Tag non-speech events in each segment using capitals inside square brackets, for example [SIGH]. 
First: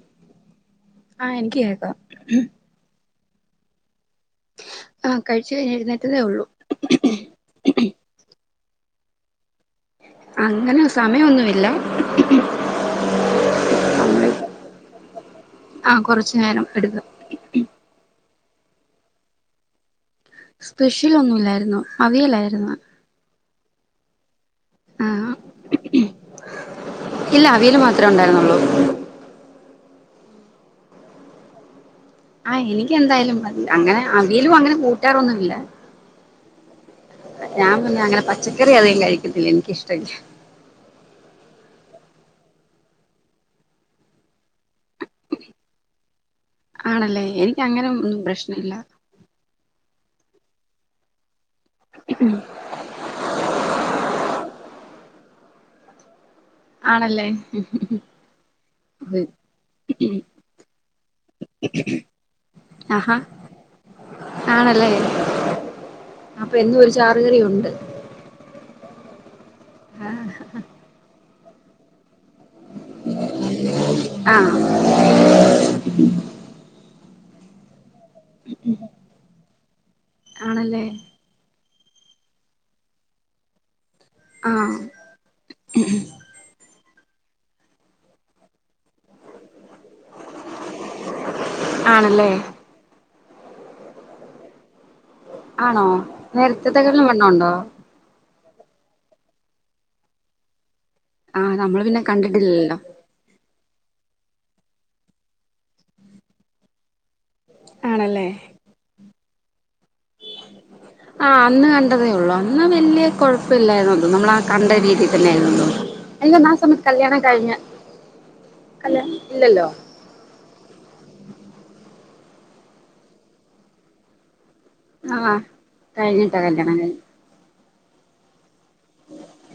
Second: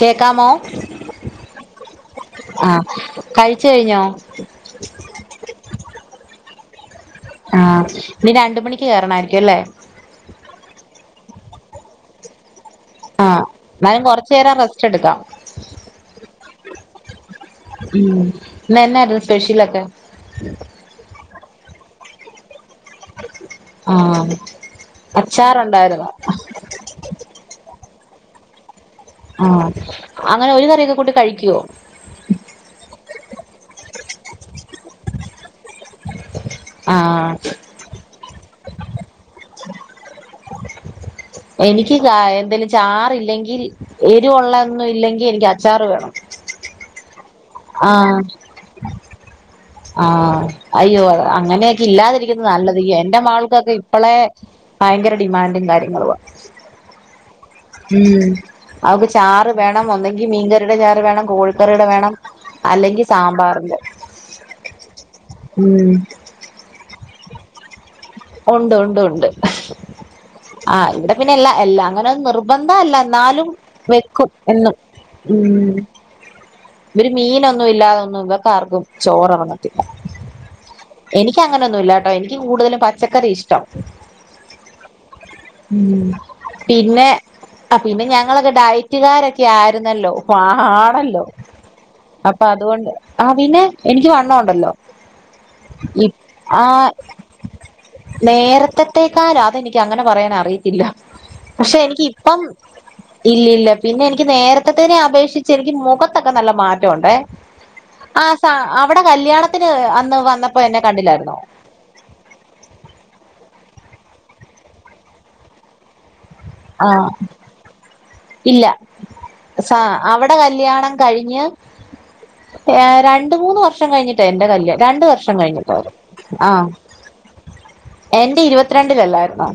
കേക്കാമോ ആഹ് എനിക്ക് കേക്കാം ആ കഴിച്ച കഴിഞ്ഞോ ആഹ കഴിച്ച കഴിഞ്ഞ ഇരുന്നേറ്റതേ ഉള്ളൂ ആഹ് ഇനി രണ്ട് മണിക്ക് കേറണായിരിക്കും അല്ലേ അങ്ങനെ സമയം ഒന്നുമില്ല ആ എന്നാലും കുറച്ചു നേരം റെസ്റ്റ് എടുക്കാം ആഹ് കൊറച്ചു നേരം എടുക്കും മമ് ഇന്നു എന്തായിരുന്നുസ്പെഷ്യലൊക്കെ സ്പെഷ്യൽ ഒന്നുമില്ല അവിയലായിരുന്നു ആ ആ ഇല്ല അവിയല് മാത്രമേ ഉണ്ടായിരുന്നുള്ളൂ ആ അങ്ങനെ ഒരു കറിയൊക്കെ കൂട്ടി കഴിക്കുവോ ആ എനിക്ക് എന്തായാലും മതി അങ്ങനെ അവിയലും അങ്ങനെ കൂട്ടാറൊന്നുല്ല ആഹ് ഞാൻ പിന്നെ അങ്ങനെ പച്ചക്കറി അധികം കഴികില്ല സത്യത്തിൽ എനിക്കിഷ്ട ഇല്ല എനിക്ക് എന്തേലും ചാറില്ലെങ്കിൽ എരിവുള്ള ഒന്നും ഇല്ലെങ്കിൽ എനിക്ക് അച്ചാർ വേണം ആണല്ലേ എനിക്ക് അങ്ങനെ ഒന്നും പ്രശ്ന ഇല്ല ആ അയ്യോ അങ്ങനെയൊക്കെ ഇല്ലാതിരിക്കുന്നത നല്ലത് എന്റെ മാൾക്കൊക്കെ ഇപ്പോഴേ ഭയങ്കര ഡിമാൻഡും കാര്യങ്ങളുവാ ആണല്ലേ ഉം അവക്ക് ചാറ് വേണം ഒന്നെങ്കിൽ മീൻകറിയുടെ ചാറ് വേണം കോഴിക്കറിയുടെ വേണം അല്ലെങ്കിൽ ആഹാ സാമ്പാറിന്റെ ആണല്ലേ ഉം ചാറുകറി ഉണ്ട് ഉണ്ട് ഉണ്ട് ഉണ്ട് ആ ഇവിടെ പിന്നെ എല്ലാം അങ്ങനെ നിർബന്ധം നിർബന്ധം അല്ല എന്നാലും വെക്കും ആഹ് എന്നും ഉ മീൻ ഒന്നും ഇല്ലാതെ ഇവര്‍ക്ക്‌ ആർക്കും ചോറ് ഇറങ്ങത്തില്ല ആണല്ലേ എനിക്കങ്ങനെ ഒന്നുമില്ല നിർബന്ധമൊന്നുമില്ല ട്ടോ എനിക്ക് കൂടുതലും പച്ചക്കറിയ പച്ചക്കറിയ ഇഷ്ടം ആഹ് ഉം പിന്നെ ആ പിന്നെ ഞങ്ങളൊക്കെ ഡൈ കൂട്ടുകാരൊക്കെ ആയിരുന്നല്ലോ അപ്പൊ ആ ആണല്ലോ ആണല്ലേ അപ്പൊ അതുകൊണ്ട് ആ പിന്നെ എനിക്ക് വണ്ണം ഉണ്ടല്ലോ ആണോ നേരത്തത്തേക്കാട്ടിലും വണ്ണം ഇണ്ടോ നേരത്തത്തേക്കാലോ അതെനിക്ക് അങ്ങനെ പറയൻ അറിയത്തില്ല ആഹ് പക്ഷെ നമ്മള് പിന്നെ എനിക്ക് ഇപ്പം കണ്ടിട്ടില്ലല്ലോ ഇല്ലില്ല പിന്നെ എനിക്ക് എനിക്ക് നേരത്തെതിനെ അപേക്ഷിച്ച് എനിക്ക് മുഖത്തൊക്കെ നല്ല മാറ്റമുണ്ട് ആ ആണല്ലേ സ അവിട കല്യാണ ത്തിന് അന്ന് വന്നപ്പോ എന്നെ കണ്ടില്ലായിരുന്നോ. എന്ന വല്യാ കുഴപ്പില്ലായിന്നോ നമ്മള് ആ കണ്ട രീതിയിൽ തന്നെ [UNINTELLIGIBLE] ആ ഇല്ല കല്യാണം ഇല്ലല്ലോ സ അവിട കല്യാണം കഴിഞ്ഞ് രണ്ട് മൂന്ന് വർഷം കഴിഞ്ഞിട്ട് എന്റെ. കല്യാ രണ്ട് വർഷം ആഹ് കഴിഞ്ഞിട്ട് അവര്. കഴിഞ്ഞിട്ടാ കല്യാണം കഴിഞ്ഞ് എന്റെ ഇരുപ പത്രണ്ടിലല്ലായിന്നോ.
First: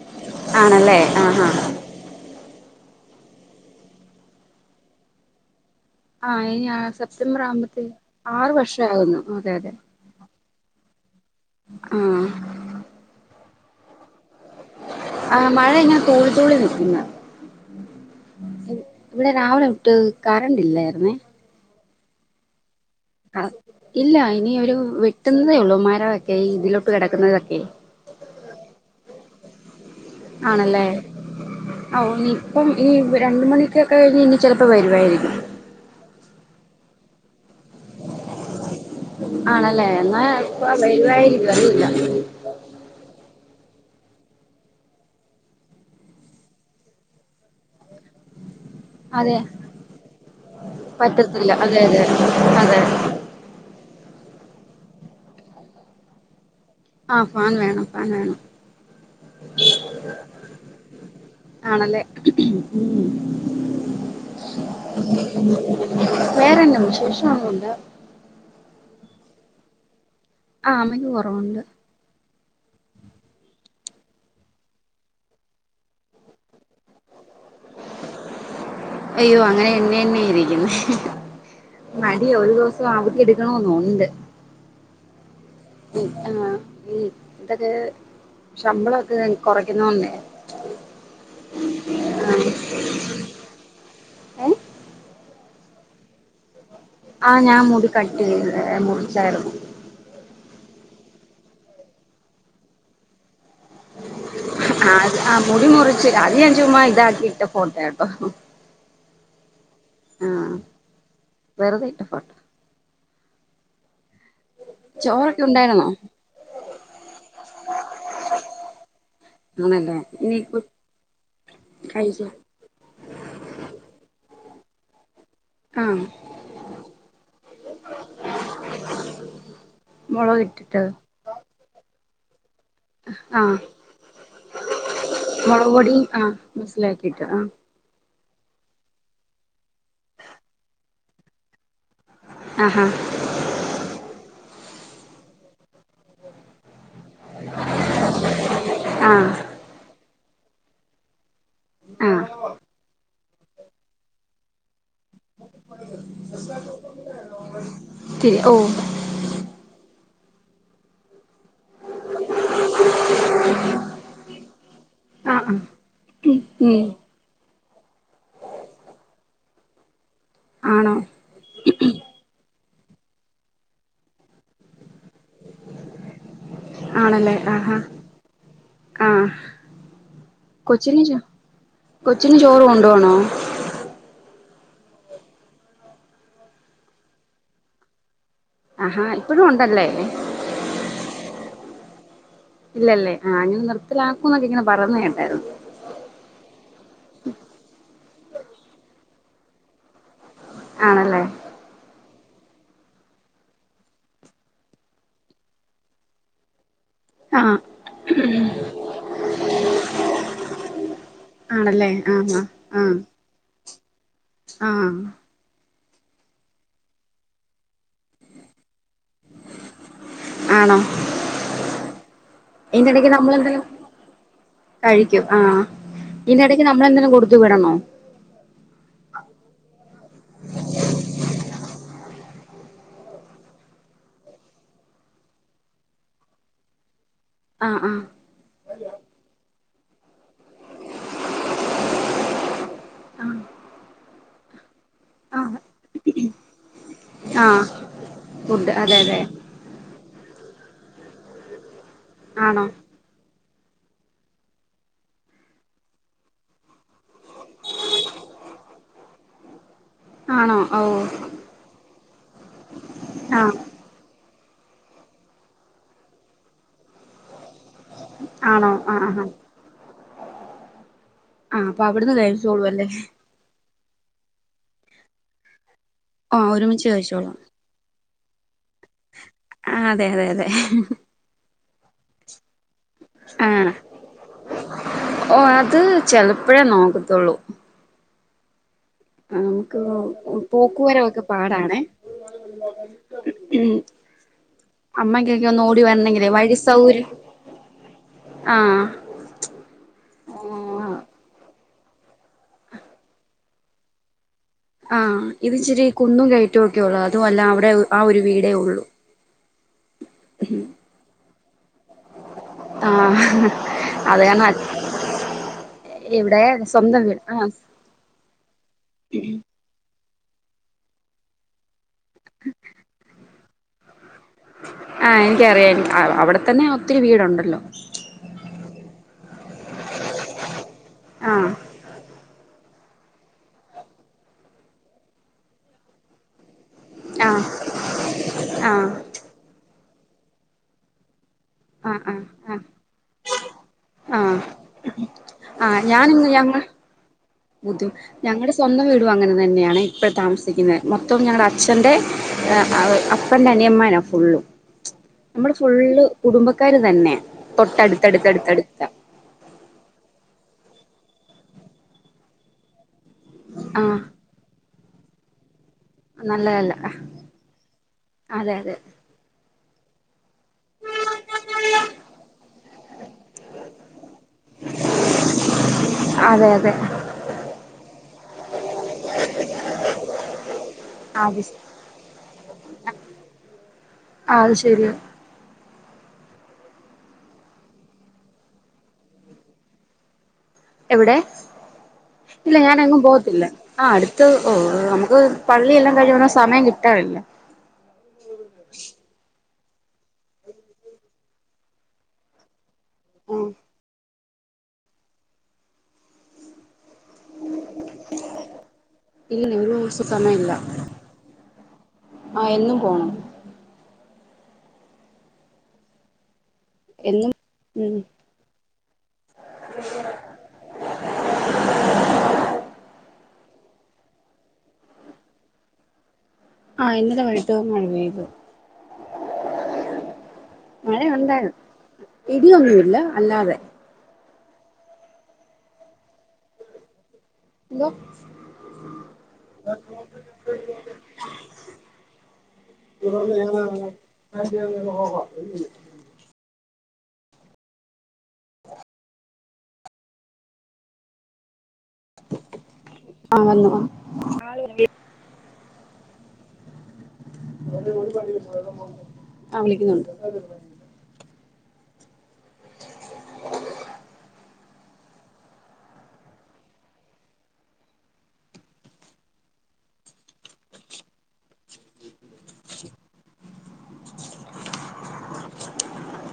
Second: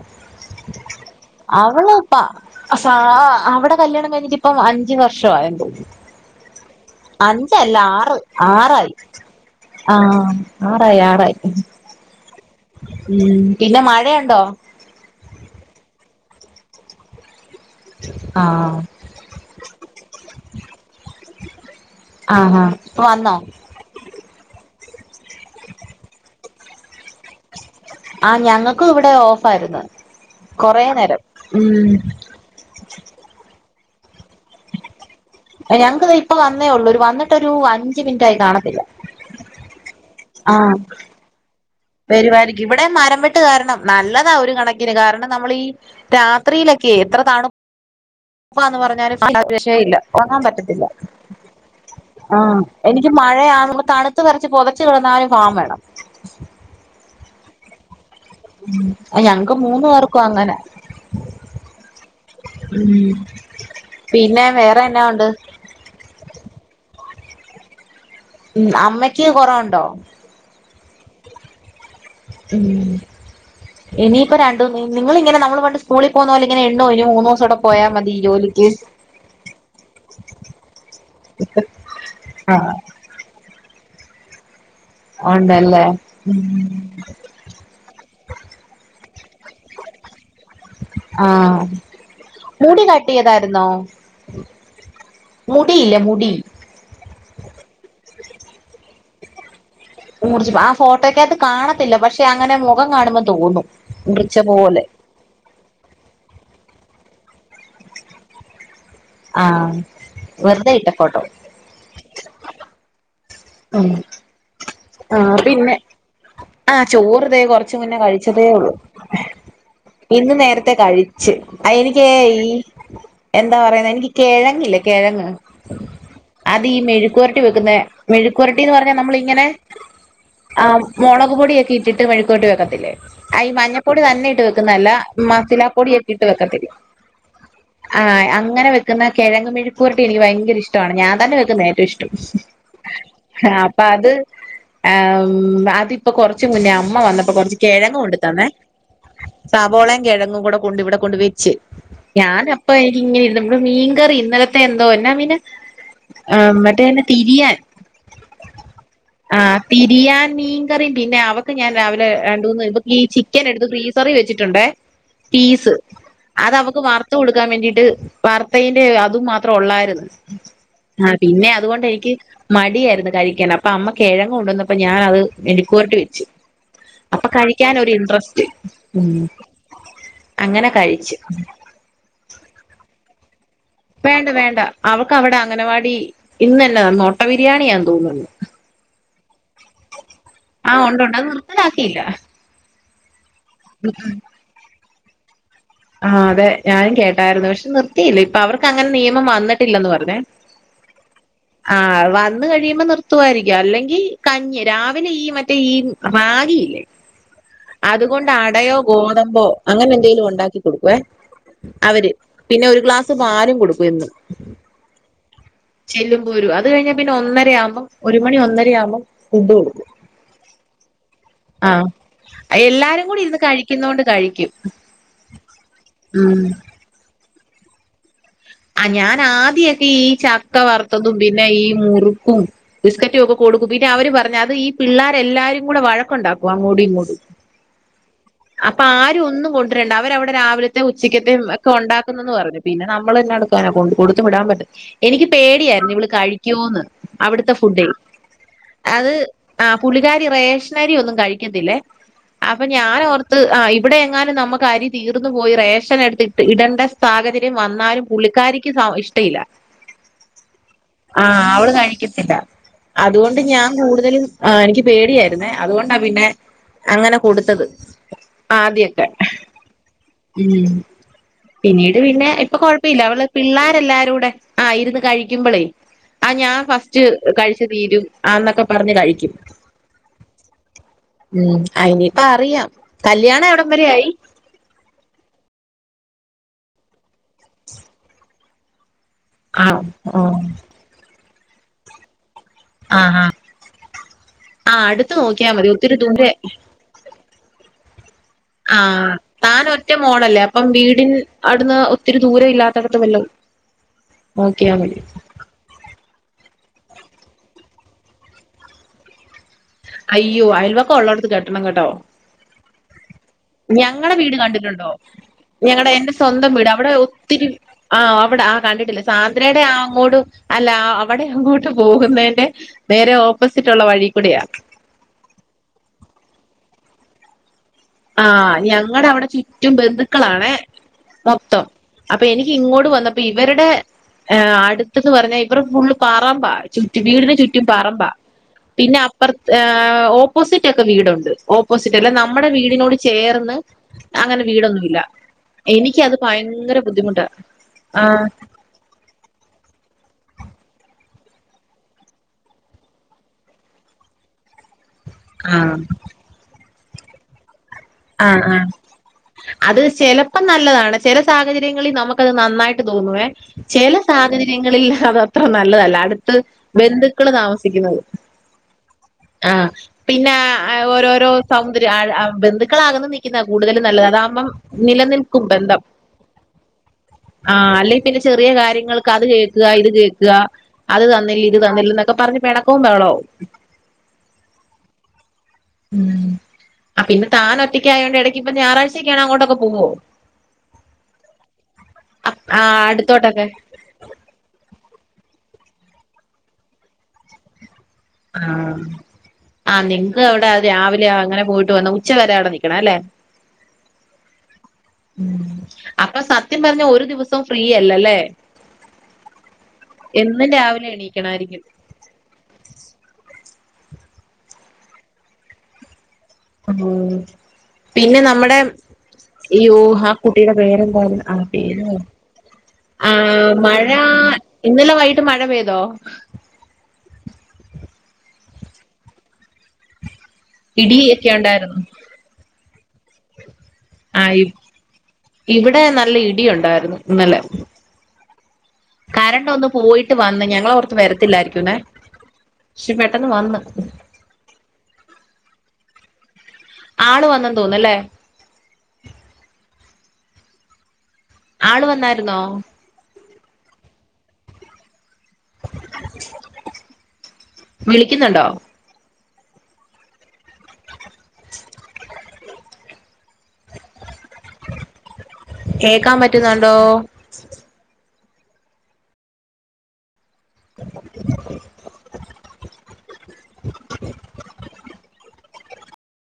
ആണല്ലേ ആഹ് ആഹ് അവിടെ കല്യാണം കഴിഞ്ഞിട്ട് ഇപ്പം അഞ്ചു വർഷ ആയ. ആ ഇ സെപ്റ്റംബർ ആവുമ്പത്തേക്കും ആറ് ആറായി ആറുവർഷം ആകുന്നു. അതെ അതെ. ആഹ് ആറായി ആറായി. ആ ഉം പിന്നെ മഴയുണ്ടോ? ആ മഴ ഇന തുള്ളി തുള്ളി നിക്കുന്ന ആഹ് ഇവിടെ രാവിലെ [UNINTELLIGIBLE] കറണ്ടല്ലായിന്നേ. ആ ഹ. ആ ഇല്ല. [UNINTELLIGIBLE] കിടക്കുന്നതൊക്കെ ആഹ് ഞങ്ങക്കും ഇവിടെ ഓഫായിരുന്നു കൊറേ ആണല്ലേ. നേരം ഉം ഒ ഇപ്പൊ ഈ രണ്ട് മണി. [UNINTELLIGIBLE] ഞങ്ങക്ക് ദെ ഇപ്പ വന്നേ ഉള്ളൂ ഒരു [UNINTELLIGIBLE] ഒരു അഞ്ച് മിനിറ്റ് ആയി കാണത്തില്ല. ആ ഇപ്പ ആഹ് വരുവായിരിക്കും അറിയില്ല. വരുവായിരിക്കും ഇവിടെ മരം. [UNINTELLIGIBLE] കാരണം നല്ലതാ ഒരു കണക്കിന്. കാരണം നമ്മളീ രാത്രിയിലൊക്കെ എത്ര തണു പ്പാന്ന് പറഞ്ഞല്ല് അതെ ഒരു രക്ഷയില്ല ഉറങ്ങാൻ പറ്റത്തില്ല. പറ്റത്തില്ല അതെ അതെ ആ അതെ എനിക്ക് മഴയാ തണുത്ത് വിറച്ച് പൊതച്ച് കിടന്നാലും ഒരു ഫാൻ വേണം. ആ ഫാൻ വേണം. അനാന്ന് ഞങ്ങക്ക് മൂന്ന് പേർക്കും അങ്ങനെ ആണല്ലേ ഉം പിന്നെ വേറെ എന്നാ ഉണ്ട് വേറെനാ വിശേഷം. [UNINTELLIGIBLE] ഉം അമ്മക്ക് കൊറവൊണ്ടോ ആ അമ്മയ്ക്ക് കൊറവൊണ്ട് ഉം ഇനിയിപ്പോരണ്ടു നിങ്ങളിങ്ങനെ നമ്മൾ പണ്ട് സ്കൂളിൽ പോന്നപോലെ ഇങ്ങനെ എണ്ണോ ഇനി മൂന്നുദിവസോടെ പോയാ മതി ജോലി- അയ്യോ അങ്ങനെ എണ്ണിയെണ്ണി ഇരിക്കുന്നു മടിയാ ഒരു ദിവസം അവധി എടുക്കണെന്നൊ- ണ്ട് [UNINTELLIGIBLE] ഉണ്ടല്ലേ ആ ഇനി ഇതൊക്കെ ശമ്പള- കൊറയ്ക്കുന്നോണ്ടേ ആഹ് മുടികട്ടിയ്താരുന്നോ ഏ മുടിയില്ലെ മുടി ആഹ് ഞാൻ മൂടിക്കെട്ടിയ മു- ചാരും ഊർജ്ജം ആ ഫോട്ടോക്കാത്ത് കാണത്തില്ല പക്ഷെ അങ്ങനെ മുഖം കാണുമ്പൊ തോന്നും മുറിച്ച പോലെ അത് ആ മുടിമുറിച്ചു അതിഞാചുമ്മ ഇതാക്കി മറ്റ്ഫോട്ടയാട്ടോ ആഹ് വെറുതെ ഇട്ടഫോട്ടോ- വെറുതെ ഇട്ട ഫോട്ടോ ആഹ് ആ ചോറൊക്കെ പിന്നെ ഉണ്ടായിരുന്നോ ആ ചോറ്തെ കൊറച്ചു മുന്നെ കഴിച്ചതേ ള്ളു ആണല്ലേ ഇന്ന് ഇനി നേരത്തെ കഴിച്ച് അയെനിക്കെ കഴിച്ച് ഈ എന്താ പറയുന്നെ എനിക്ക് കെഴ- ങ്ങില്ലെ കെഴങ്ങ് ആ [UNINTELLIGIBLE] അതീ മെഴുക്കുവരട്ടി വെക്കുന്ന മെഴുക്കവരട്ടിന്ന് പറഞ്ഞ നമ്മളിങ്ങനെ മുളക് ആ ഇട്ടിട്ട് മൊളക്പൊടിയൊക്കെയിട്ട് ട്ടിട്ട് മെഴക്കരട്ടിവക്ക- [UNINTELLIGIBLE] ആ ഈ മഞ്ഞപ്പൊടി തന്നെ ഇട്ട് വെക്കുന്നതല്ല മുളക് പൊടിയും മസിലാപ്പൊടിയൊക്കെയിട്ട് ആ വെക്കത്തില്ലെ മസിലാക്കിയിട്ട് ആ ആ അങ്ങനെവെക്കുന്ന കിഴങ്ങ്മെഴുക്കുവരട്ടിഎനിക്ക് ഭയങ്കരിഷ്ടവാണ് ഞാൻതന്നെവെക്കുന്ന ഏറ്റൊഷ്- ആഹാ ആഹ് അപ്പ അത് ആ അതിപ്പൊ കൊറച്ച്മുന്ന- അമ്മ വന്നപ്പോ കൊറച്ച് കെഴങ്ങ് കൊണ്ട്ത്തന്നെ ആ സബോളേം കെഴുങ്ങും കൂടെകൊണ്ട് ഇവിടെകൊണ്ട് വെ- ച്ച് ആ ഞാൻ അപ്പ എനിക്കിങ്ങനി- മീങ്കറി ഇന്നലത്തെ എന്തോ എന്നാമീനാ മറ്റേ എന്ന തിരിയാൻ ശരി ഓ ആ തിരിയാൻ മീങ്കറീം പിന്നെ അവക്ക് ഞാൻ രാവിലെ രണ്ടൂന്ന് ഇത് ഈ ചിക്കൻ എടുത്ത് ഗ്രീസറി വെച്ചിട്ടുണ്ടെ ആ ആ പീസ് അതവക്ക് ഉം വറുത്ത് കൊടുക്കാൻ വേണ്ടീട്ട് വർത്തേന്റെ അതും മാത്രെ ഒള്ളാരുന്ന് ആണോ ആ പിന്നെ അതുകൊണ്ട് എനിക്ക് മടിയാരുന്നു കഴിക്കാൻ അപ്പൊ അമ്മ- കെഴങ്ങൊണ്ടന്നപ്പൊ ഞാനത് മെഴുക്കൂരട്ടിവെച്ചു അപ്പ ആണല്ലേ കഴിക്കാൻ ആഹാ ഒരു ഇൻട്രസ്റ്റ് ഉം ആ അങ്ങനെ കൊച്ചിന് കഴിച്ച് ചു കൊച്ചിന് ചോറ്കൊണ്ടോണോ വേണ്ട വേണ്ട അവക്ക് അവടെ അംഗനവാടി ഇന്നെന്ന മൊട്ടബിരിയാണിയാന്ന് തോന്നുന്ന് ആഹാ ഇപ്പഴും ഒണ്ടല്ലെ ആഹ് ഒണ്ടൊണ്ട് അത് നിർത്തലാക്കീല്ല ഇല്ലല്ലേ ആ ഇഞ്ഞ് നിർത്തലാക്കും ന്നൊക്കെ ഇങ്ങനെ പറയുന്നെ [UNINTELLIGIBLE] [UNINTELLIGIBLE] ആഹ് അതെ ഞാനും കേട്ടായിരുന്നു പക്ഷെ നിർ ത്തി ഇല്ല ഇപ്പൊ അവർക്ക് അങ്ങനെ നിയമം വന്നിട്ടില്ലെന്ന് പറഞ്ഞേ ആണല്ലേ ആഹ് വൻ വന്ന് കഴിയുമ്പോ നിർത്തുവായിരിക്കു അല്ലെങ്കി കഞ്ഞി രാവിലെ ഈ മറ്റേ ഈ റാഗിയില്ലേ ആഹ് കൊണ്ട് അടയോ ഗോതമ്പോ അങ്ങനെ എന്തെങ്കിലും ഉണ്ടാക്കി കൊടുക്കുവേ ആണല്ലേ അവര് ആഹ് പിന്നെ ഒരു ആഹ് ഗ്ലാസ് പാലും കൊടുക്കും എന്നും ആഹ് ചെല്ലുമ്പോ ഒരു അത് കഴിഞ്ഞാ പിന്നെ ഒന്നര ആവുമ്പം ഒരു മണി ഒന്നരയാവുമ്പം ഫുഡ് കൊടുക്കും ആണോ ആഹ് ഇതിന്റെ എല്ലാരും ഇടയ്ക്ക് കൂടി ഇരുന്ന് നമ്മളെന്തേലും കഴിക്കുന്ന അ് കൊണ്ട് കഴിക്കും കഴിക്കും ആഹ് ഇതിന്റെ ഇടയ്ക്ക് നമ്മളെന്തേലും കൊടുത്തു വിടണോ ആ ഞാൻ ആദ്യയെക്കെ ഈ ചക്ക വറുത്തതും പിന്നെ ഈ മൂ റുക്കും ബിസ്ക്കറ്റും ഒക്കെ കൊടുക്കും പിന്നെ അവര് പറഞ്ഞ അത് ഈ പിള്ളേരെ എല്ലാരും കൂടെ വഴക്കുണ്ടാക്കും അങ്ങോടും ഇങ്ങോട്ടും ആഹ് ആഹ് അപ്പ ആരും ഒന്നും കൊട് രണ്ട അവരവിടെ രാവിലത്തേം ഉച്ചക്ക ത്തേം ഒക്കെ ഉണ്ടാക്കുന്നന്ന് പറഞ്ഞു പിന്നെ ന നമ്മളെന്നാട്ക്കാനാ കൊണ്ട് കൊട് ത്ത് വിടാൻ പറ്റും എനിക്ക് ആഹ് പേടിയായിരുന്നു ഇവള് കഴിക്കോന്ന് അവിടുത്തെ ആഹ് ഫുഡേയ് ഫുഡ് അതെ അത് അതെ ആ പുള്ളിക്കാരി റേ റേഷനരി ഒന്നും കഴിക്കത്തില്ലേ ആണോ അപ്പൊ ഞാന് ഓർ ത്ത് ആ ഇവിടെ എങ്ങാനും നമ്മക്ക് അരി തീർന്നു പോയി റേഷൻ എടുത്തിട്ട് ഇടേണ്ട സാഹചര്യം വന്നാലും പുള്ളിക്കാരിക്ക് സ ഇഷ്ടയില്ല ആണോ ഓ ആഹ് അവള് കഴിക്കത്തില്ല അതുകൊണ്ട് ആഹ് ഞാൻ കൂടുതലും ആ എനിക്ക് പേടിയായിരുന്നേ അതുകൊണ്ടാ പിന്നെ അങ്ങനെ കൊടുത്തത് ആണോ ആ ആദ്യൊക്കെ ആ ആ ഉം പിന്നീട് പിന്നെ ഇപ്പൊ കഴിച്ചോളൂ കൊഴ അല്ലേ ഇപ്പില്ലേ അവള് പിള്ളേ എല്ലാരൂടെ ആ ഇരുന്ന് കഴിക്കുമ്പളേ ആ ആഹ് ഞാൻ ഒരുമിച്ച് ഫസ്റ്റ് കഴിച്ചോളാം കഴിച് തീരും ആ എന്നൊക്കെ പറഞ്ഞു കഴിക്കും ആഹ് അതെ അതെ അതെ ഉം അയിനിപ്പ അറിയാം കല്യാണം എവിടം ആഹ് വരെ ആയി? ചെലപ്പോഴേ നോക്കത്തുള്ളൂ. ആ നമുക്ക് ആണോ ആഹ് പോക്കുവര ഒക്കെ പാടാണെ ആഹ് ആഹ് ഉം ആഹ് അടുത്ത് അമ്മക്കൊക്കെ നോക്കിയാ ഒന്ന് മതി ഓടി ഒത്തിരി വരണെങ്കിലേ വഴി സൗകര്യം ആ ആഹ് താൻ ഒറ്റ മോളല്ലേ അപ്പം വീടിൻ ന്ന് ഒത്തിരി ദൂരം ഇല്ലാത്തടത്ത് വല്ലവും ആ ഇത്ച്ചിരി കുന്നും ക ചറ്റുമ ഒക്കെ ഉള്ളൂ അതും അല്ല അവിടെ ആ ഒരു വീടേ ഉള്ളൂ. അയ്യോ അയൽവക്കെ ഉള്ളോടുത്ത് കെ ട്ടണം കേട്ടോ ആ ഞങ്ങടെ വീട് കണ്ടിട്ടുണ്ടോ ഞങ്ങടെ എന്റെ ഇവിടെ സ്വന്തം വീട് അവിടെ സ്വന്തം വീട് ആഹ് ഒത്തിരി ആ അവിടെ ആ കണ്ടിട്ടില്ല സാന്ദ്രയുടെ ആ അങ്ങോട്ട് അല്ല അവിടെ അങ്ങോട്ട് പോകുന്നതിന്റെ നേരെ ഓപ്പോസിറ്റ് ഉള്ള വഴി കൂടെയാ ആ എനിക്കറിയ അവിടെത്തന്നെ ഒത്തിരി വീടുണ്ടല്ലോ ആ ഞങ്ങളുടെ അവിടെ ചുറ്റും ബന്ധുക്കളാണേ ആഹ് മൊത്തം അപ്പൊ എനിക്ക് ഇങ്ങോട്ട് വന്നപ്പോ ഇവരുടെ അടുത്തന്ന് പറഞ്ഞാൽ ഇവടെ ഫുൾ [UNINTELLIGIBLE] ചുറ്റും വീടിനു ആഹ് ചുറ്റും പറമ്പാ ആഹ് പിന്നെ അപ്പറത്തെ ആ ഓപ്പോസിറ്റ് ഒക്കെ വീടുണ്ട് ഓപ്പോസിറ്റ് ആഹ് അല്ല ആഹ് നമ്മുടെ ആഹ് വീട് അതിനോട് ചേർന്ന് ആഹ് അങ്ങനെ വീടൊന്നുല്ല ആഹ് എനിക്ക് അത് ഞാനിന്ന് ഞങ്ങൾ ഭയങ്കര ബുദ്ധിമുട്ട് [UNINTELLIGIBLE] ഞങ്ങടെ സ്വന്തം വീടും അങ്ങനെ തന്നെയാണേ ഇപ്പ താമസിക്കുന്നത് മൊത്തം ഞങ്ങടെ അച്ഛന്റെ അപ്പന്റെ അനിയന്മാരാ ഫുൾ നമ്മള് ഫുള്ള് കുടുംബ കരുതെന്നെ ആ ആ അത് ചിലപ്പോ നല്ലതാണ് ചില സാഹചര്യങ്ങളിൽ നമുക്കത് നന്നായിട്ട് തോന്നുവേ ചെല ആഹ് സാഹചര്യങ്ങളിൽ അതത്ര നല്ല ല്ലതല്ല അടുത്ത് നല്ലതല്ല ബന്ധുക്കള് താമസിക്കുന്നത് അതെ അതെ ആ. പിന്നേ ഓരോരോ സൗന്ദര്യ ആഴ് ആ ബന്ധു ക്കളകന്നു നിക്കുന്നതാ കൂടുതലും നല്ലത് അതാകുമ്പം നിലനിൽക്കും ബന്ധം. അതെ അതെ ആഹ് അല്ലെങ്കിൽ പിന്നെ ചെറിയ കാര്യങ്ങൾക്ക് അത് കേക്ക്ക ഇത് കേക്ക്ക അത് തന്നില്ലിത് തന്നില്ലെന്നൊക്കെ പറഞ്ഞ് പെണ ഓന്നാണോ? അതു ശെരിയാ ഉം ആ പിന്നെ താൻ ഒറ്റക്കായോണ്ട് ഇടക്ക് ഇപ്പ ഞായറാഴ്ചൊക്കാണെ അങ്ങോട്ടൊക്കെ പോവ്വോ? എവിടെ? ഇല്ല ആഹ് ഞാനെങ്ങും അടുത്തോട്ടൊക്കെ പോകത്തില്ല, ആ അടുത്ത് ഓ നമുക്ക് പള്ളിയെല്ലാം കഴിഞ്ഞ് വന്നാ സമയം കിട്ടാറില്ല ആഹ് ആഹ് നിൻക്ക് അവ്ടെ അത് രാവിലെ ആ അങ്ങനെ പോയിട്ട് വന്ന് ഉച്ച വരെ അവിടെ നി ക്ക്ണാല്ലേ? ഉം ഉം അപ്പം സത്യം പർഞ്ഞ ഒരു ദിവസോം ഫ്രീയല്ലല്ലേ ഇല്ല ഒരു ദിവസം എന്നും സമയമില്ല രാവിലെ എണീക്കണായ്രിക്കും ആഹ് എന്നും പോണം ഉം എന്നും ഉം പിന്നെ നമ്മടെ യ്യോ ആ കുട്ടീടെ പേരെന്താ ആ പേര് ആഹ് മഴാ ഇന്നലെ വൈകിട്ട് മഴ പെയ്തോ? ആഹ് ഇന്നലെ വയ്കിട്ട് മഴ പെയ്തു. മഴ ഇടിയൊക്കെ ഒണ്ടാര് ഉണ്ടായിരുന്നു ഇടിയൊന്നു ല്ല അല്ലാതെ ആഹ് ഇവ് ഇവ്ടെ നല്ല ഇടിയൊണ്ടാര്ന്നു കരണ്ട് ഒന്ന് പോയിട്ട് വന്ന് ഞങ്ങളോർത്ത് [UNINTELLIGIBLE] വരത്തില്ലായിരിക്കുംന്നേ പക്ഷെ പെട്ടെന്ന് വന്ന് [UNINTELLIGIBLE] ആള് വന്നെന്ന് തോന്ന്ന് ഇല്ലേ ആള് വന്നായിരുന്നോ? ആ വന്നു വ [INAUDIBLE] [UNINTELLIGIBLE] വിളിക്കുന്നുണ്ടോ ആ വിളിക്കുന്നൊണ്ട്. കേക്കാൻ പറ്റുന്നൊണ്ടോ? [INAUDIBLE]